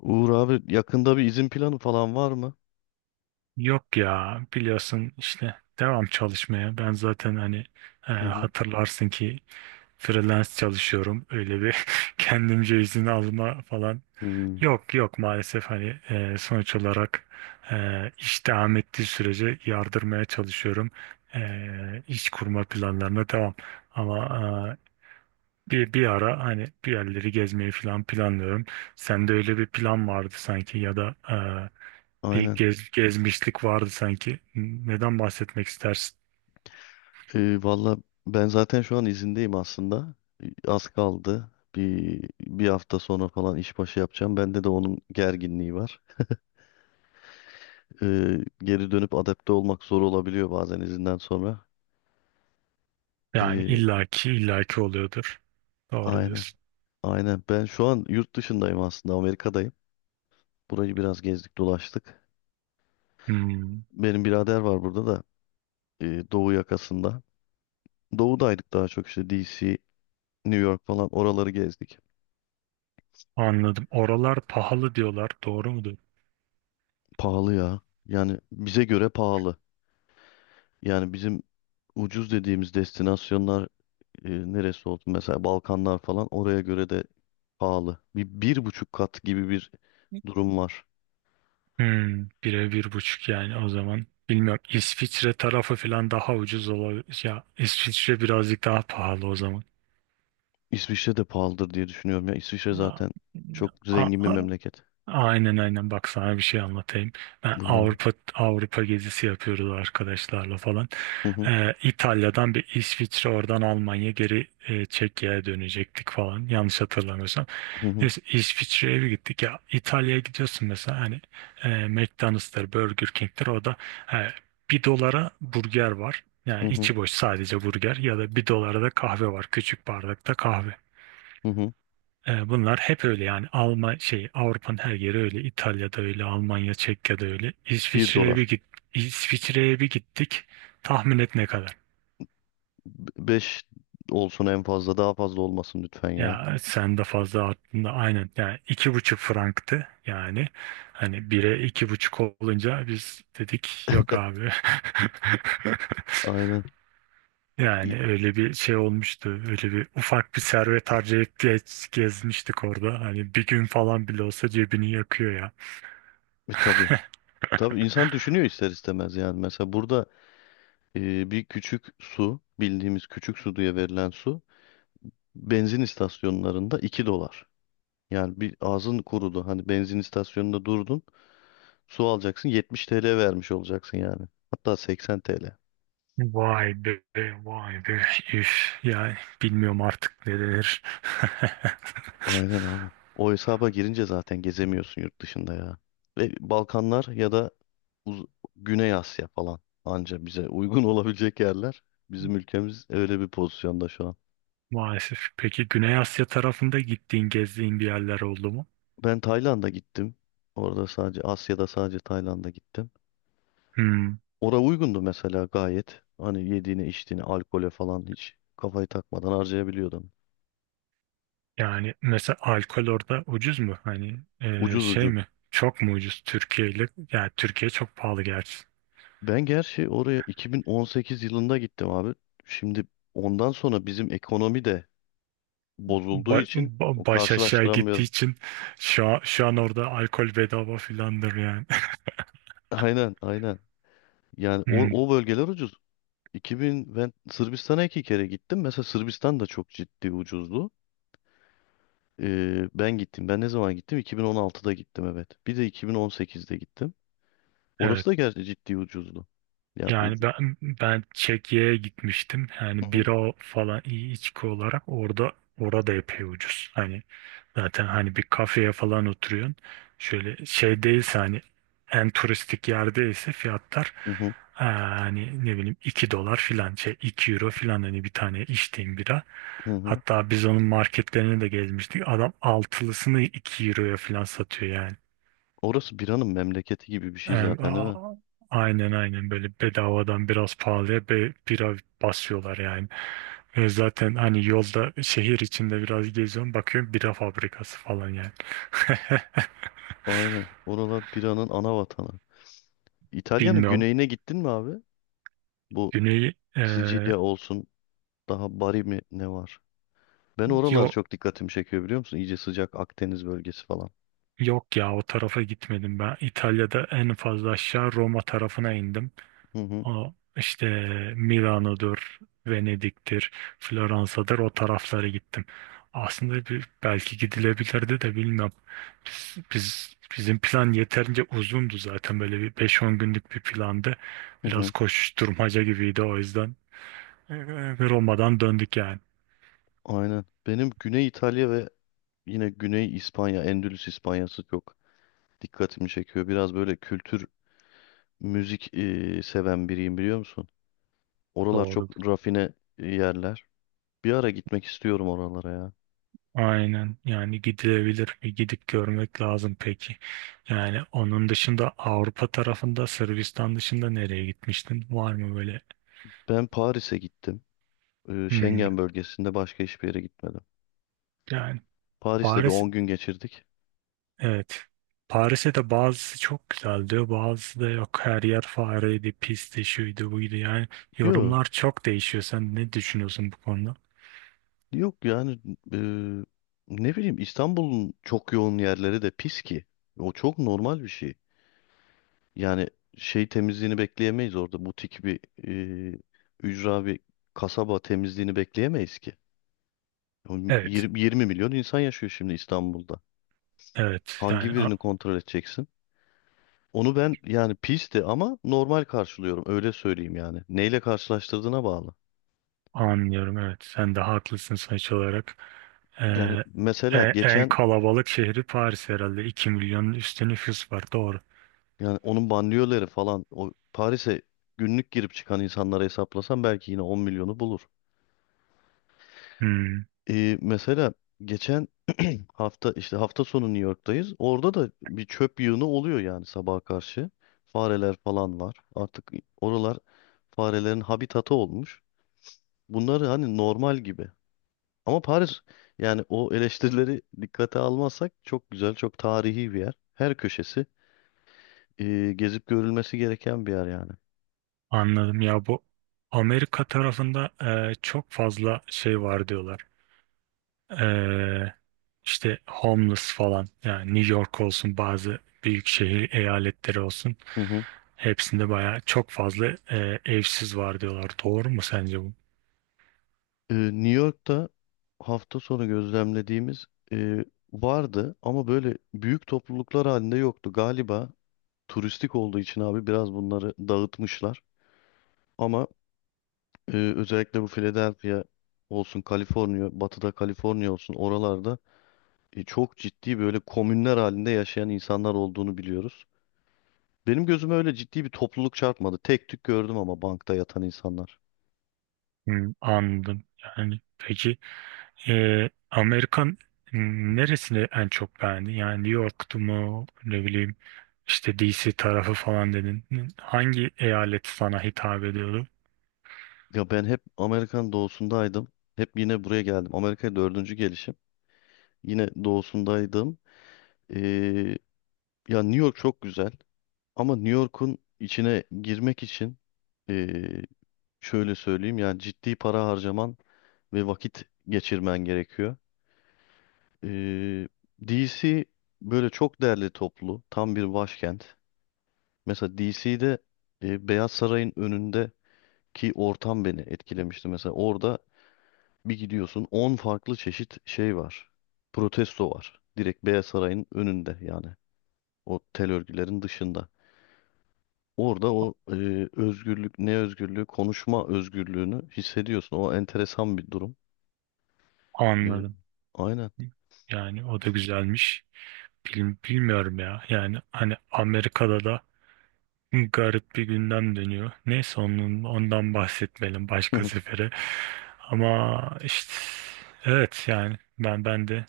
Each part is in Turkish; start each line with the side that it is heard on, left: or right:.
left: Uğur abi yakında bir izin planı falan var mı?
right: Yok ya, biliyorsun işte devam çalışmaya. Ben zaten hani
left: Hı hı.
right: hatırlarsın ki freelance çalışıyorum. Öyle bir kendimce izin alma falan.
left: Hmm,
right: Yok yok, maalesef hani sonuç olarak e, iş devam ettiği sürece yardırmaya çalışıyorum. İş kurma planlarına devam. Ama e, bir ara hani bir yerleri gezmeyi falan planlıyorum. Sende öyle bir plan vardı sanki, ya da
left: aynen.
right: gezmişlik vardı sanki. Neden bahsetmek istersin?
left: Valla ben zaten şu an izindeyim aslında. Az kaldı. Bir hafta sonra falan işbaşı yapacağım. Bende de onun gerginliği var. Ee, geri dönüp adapte olmak zor olabiliyor bazen izinden sonra.
right: Yani
left: Ee,
right: illaki illaki oluyordur. Doğru
left: aynen.
right: diyorsun.
left: Aynen. Ben şu an yurt dışındayım aslında. Amerika'dayım. Burayı biraz gezdik dolaştık.
right: Hmm,
left: Benim birader var burada da. Doğu yakasında. Doğudaydık daha çok işte DC, New York falan oraları gezdik.
right: anladım. Oralar pahalı diyorlar, doğru mudur?
left: Pahalı ya. Yani bize göre pahalı. Yani bizim ucuz dediğimiz destinasyonlar neresi oldu? Mesela Balkanlar falan oraya göre de pahalı. Bir, bir buçuk kat gibi bir durum var.
right: Hmm, bire bir buçuk yani o zaman. Bilmiyorum, İsviçre tarafı falan daha ucuz olabilir. Ya İsviçre birazcık daha pahalı o zaman.
left: İsviçre de pahalıdır diye düşünüyorum. Ya İsviçre zaten çok
right: Aa,
left: zengin bir memleket.
right: aynen aynen, bak sana bir şey anlatayım. Ben
left: Buyur abi.
right: Avrupa Avrupa gezisi yapıyoruz arkadaşlarla falan.
left: Hı hı,
right: İtalya'dan bir İsviçre, oradan Almanya, geri Çekya'ya dönecektik falan, yanlış hatırlamıyorsam.
left: hı hı,
right: Neyse, İsviçre'ye bir gittik. Ya İtalya'ya gidiyorsun mesela, hani McDonald's'tır, Burger King'tir, o da e, bir dolara burger var. Yani
left: hı hı,
right: içi boş sadece burger, ya da bir dolara da kahve var, küçük bardakta kahve.
left: hı hı.
right: Bunlar hep öyle yani. Alman şey, Avrupa'nın her yeri öyle. İtalya'da öyle, Almanya, Çekya'da öyle.
left: Bir dolar.
right: İsviçre'ye bir gittik. Tahmin et, ne kadar?
left: Beş olsun en fazla. Daha fazla olmasın lütfen ya.
right: Ya sen de fazla aklında, aynen, yani iki buçuk franktı yani. Hani bire iki buçuk olunca biz dedik yok abi.
left: Aynen. İ-
right: Yani öyle bir şey olmuştu, öyle bir ufak bir servet harcayıp gezmiştik orada. Hani bir gün falan bile olsa cebini yakıyor ya.
left: tabii. Tabii insan düşünüyor ister istemez yani. Mesela burada bir küçük su, bildiğimiz küçük su diye verilen su benzin istasyonlarında $2. Yani bir ağzın kurudu. Hani benzin istasyonunda durdun, su alacaksın 70 TL vermiş olacaksın yani. Hatta 80 TL.
right: Vay be, vay be. Üf, yani bilmiyorum artık ne denir.
left: Aynen abi. O hesaba girince zaten gezemiyorsun yurt dışında ya. Ve Balkanlar ya da Uz- Güney Asya falan anca bize uygun olabilecek yerler. Bizim ülkemiz öyle bir pozisyonda şu an.
right: Maalesef. Peki Güney Asya tarafında gittiğin, gezdiğin bir yerler oldu mu?
left: Ben Tayland'a gittim. Orada sadece Asya'da sadece Tayland'a gittim.
right: Hmm.
left: Ora uygundu mesela gayet. Hani yediğine içtiğine alkole falan hiç kafayı takmadan harcayabiliyordun.
right: Yani mesela alkol orada ucuz mu? Hani
left: Ucuz
right: şey
left: ucuz.
right: mi? Çok mu ucuz Türkiye ile? Yani Türkiye çok pahalı gerçi.
left: Ben gerçi oraya 2018 yılında gittim abi. Şimdi ondan sonra bizim ekonomi de bozulduğu için o
right: Baş aşağı gittiği
left: karşılaştıramıyorum.
right: için şu an orada alkol bedava filandır yani.
left: Aynen aynen. Yani o,
right: Hmm,
left: o bölgeler ucuz. 2000 ben Sırbistan'a iki kere gittim. Mesela Sırbistan da çok ciddi ucuzdu. Ben gittim. Ben ne zaman gittim? 2016'da gittim, evet. Bir de 2018'de gittim. Orası
right: evet.
left: da gerçi ciddi ucuzdu. Ya
right: Yani
left: ucu...
right: ben Çekya'ya gitmiştim. Yani
left: Hı
right: bira falan, iyi içki olarak orada orada epey ucuz. Hani zaten hani bir kafeye falan oturuyorsun. Şöyle şey değilse, hani en turistik yerdeyse fiyatlar
left: hı,
right: hani ne bileyim 2 dolar filan, şey 2 euro filan, hani bir tane içtiğim bira.
left: hı hı. Hı.
right: Hatta biz onun marketlerini de gezmiştik. Adam altılısını 2 euroya filan satıyor yani.
left: Orası biranın memleketi gibi bir şey
right: Yani,
left: zaten değil mi?
right: aynen aynen, böyle bedavadan biraz pahalıya bira basıyorlar yani. Ve zaten hani yolda, şehir içinde biraz geziyorum, bakıyorum bira fabrikası falan yani.
left: Aynen. Oralar biranın ana vatanı. İtalya'nın
right: Bilmiyorum.
left: güneyine gittin mi abi? Bu
right: Güney
left: Sicilya olsun daha Bari mi ne var? Ben oralar
right: yok
left: çok dikkatimi çekiyor biliyor musun? İyice sıcak Akdeniz bölgesi falan.
right: yok ya, o tarafa gitmedim ben. İtalya'da en fazla aşağı Roma tarafına indim.
left: Hı hı,
right: O işte Milano'dur, Venedik'tir, Floransa'dır, o taraflara gittim. Aslında belki gidilebilirdi de, bilmem. Bizim plan yeterince uzundu zaten, böyle bir beş on günlük bir plandı.
left: hı
right: Biraz
left: hı.
right: koşuşturmaca gibiydi o yüzden. Ee, Roma'dan döndük yani.
left: Aynen. Benim Güney İtalya ve yine Güney İspanya, Endülüs İspanyası çok dikkatimi çekiyor. Biraz böyle kültür, müzik seven biriyim biliyor musun? Oralar çok
right: Doğru.
left: rafine yerler. Bir ara gitmek istiyorum oralara ya.
right: Aynen yani, gidilebilir, bir gidip görmek lazım peki. Yani onun dışında Avrupa tarafında, Sırbistan dışında nereye gitmiştin? Var mı böyle?
left: Ben Paris'e gittim.
right: Hmm.
left: Schengen bölgesinde başka hiçbir yere gitmedim.
right: Yani
left: Paris'te bir
right: Paris,
left: 10 gün geçirdik.
right: evet. Paris'e de bazısı çok güzel diyor, bazısı da yok. Her yer fareydi, pisti, şuydu, buydu. Yani
left: Yok,
right: yorumlar çok değişiyor. Sen ne düşünüyorsun bu konuda?
left: yok yani e, ne bileyim İstanbul'un çok yoğun yerleri de pis ki. O çok normal bir şey. Yani şey temizliğini bekleyemeyiz orada. Butik bir e, ücra bir kasaba temizliğini bekleyemeyiz ki. Oğlum
right: Evet,
left: 20 milyon insan yaşıyor şimdi İstanbul'da.
right: evet.
left: Hangi
right: Yani
left: birini kontrol edeceksin? Onu ben yani pisti ama normal karşılıyorum öyle söyleyeyim yani. Neyle karşılaştırdığına bağlı.
right: anlıyorum, evet. Sen de haklısın sonuç olarak. Ee,
left: Yani mesela
right: en
left: geçen
right: kalabalık şehri Paris herhalde. 2 milyonun üstü nüfus var, doğru.
left: yani onun banliyöleri falan o Paris'e günlük girip çıkan insanlara hesaplasam belki yine 10 milyonu bulur.
right: Hmm,
left: Mesela geçen hafta işte hafta sonu New York'tayız. Orada da bir çöp yığını oluyor yani sabaha karşı. Fareler falan var. Artık oralar farelerin habitatı olmuş. Bunlar hani normal gibi. Ama Paris yani o eleştirileri dikkate almazsak çok güzel, çok tarihi bir yer. Her köşesi gezip görülmesi gereken bir yer yani.
right: anladım. Ya bu Amerika tarafında çok fazla şey var diyorlar. Ee, işte homeless falan, yani New York olsun, bazı büyük şehir eyaletleri olsun,
left: Hı hı.
right: hepsinde bayağı çok fazla evsiz var diyorlar. Doğru mu sence bu?
left: New York'ta hafta sonu gözlemlediğimiz e, vardı ama böyle büyük topluluklar halinde yoktu. Galiba turistik olduğu için abi biraz bunları dağıtmışlar. Ama özellikle bu Philadelphia olsun, Kaliforniya, batıda Kaliforniya olsun oralarda çok ciddi böyle komünler halinde yaşayan insanlar olduğunu biliyoruz. Benim gözüme öyle ciddi bir topluluk çarpmadı. Tek tük gördüm ama bankta yatan insanlar.
right: Hmm, anladım. Yani peki Amerikan, hmm, neresini en çok beğendin? Yani New York'tu mu, ne bileyim, işte DC tarafı falan dedin. Hangi eyalet sana hitap ediyordu?
left: Ya ben hep Amerikan doğusundaydım. Hep yine buraya geldim. Amerika'ya dördüncü gelişim. Yine doğusundaydım. Ee, ya New York çok güzel. Ama New York'un içine girmek için ee, şöyle söyleyeyim. Yani ciddi para harcaman ve vakit geçirmen gerekiyor. Ee, DC böyle çok değerli toplu, tam bir başkent. Mesela DC'de Beyaz Saray'ın önündeki ortam beni etkilemişti. Mesela orada bir gidiyorsun 10 farklı çeşit şey var. Protesto var. Direkt Beyaz Saray'ın önünde yani. O tel örgülerin dışında. Orada o özgürlük, ne özgürlüğü, konuşma özgürlüğünü hissediyorsun. O enteresan bir durum. E,
right: Anladım.
left: aynen.
right: Yani o da güzelmiş. Bilmiyorum ya. Yani hani Amerika'da da garip bir gündem dönüyor. Neyse onun, ondan bahsetmeyelim, başka
left: Hı
right: sefere. Ama işte evet yani ben de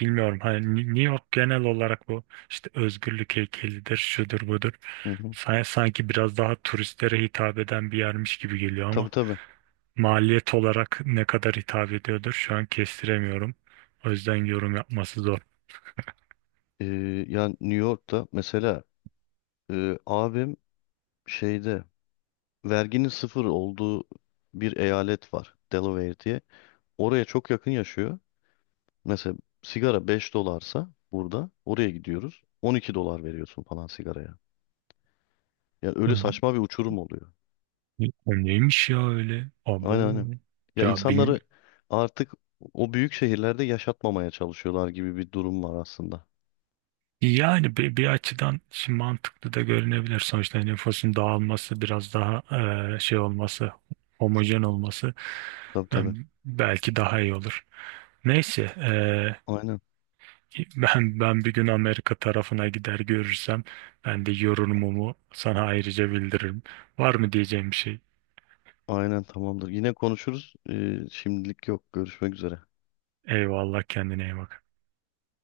right: bilmiyorum. Hani New York genel olarak bu işte özgürlük heykelidir, şudur budur.
left: hı.
right: Sanki biraz daha turistlere hitap eden bir yermiş gibi geliyor,
left: Tabii
right: ama
left: tabii.
right: maliyet olarak ne kadar hitap ediyordur şu an kestiremiyorum. O yüzden yorum yapması zor.
left: E, yani New York'ta mesela abim şeyde verginin sıfır olduğu bir eyalet var. Delaware diye. Oraya çok yakın yaşıyor. Mesela sigara 5 dolarsa burada oraya gidiyoruz. $12 veriyorsun falan sigaraya. Ya
right: O
left: öyle saçma bir uçurum oluyor.
right: neymiş ya öyle?
left: Aynen
right: Abo.
left: aynen. Ya
right: Ya bilmi-
left: insanları artık o büyük şehirlerde yaşatmamaya çalışıyorlar gibi bir durum var aslında.
right: Yani bir açıdan şimdi mantıklı da görünebilir. Sonuçta nüfusun dağılması biraz daha şey olması, homojen olması
left: Tabii tabii.
right: belki daha iyi olur. Neyse,
left: Aynen.
right: Ben bir gün Amerika tarafına gider görürsem, ben de yorumumu sana ayrıca bildiririm. Var mı diyeceğim bir şey?
left: Aynen tamamdır. Yine konuşuruz. Şimdilik yok. Görüşmek üzere.
right: Eyvallah, kendine iyi bak.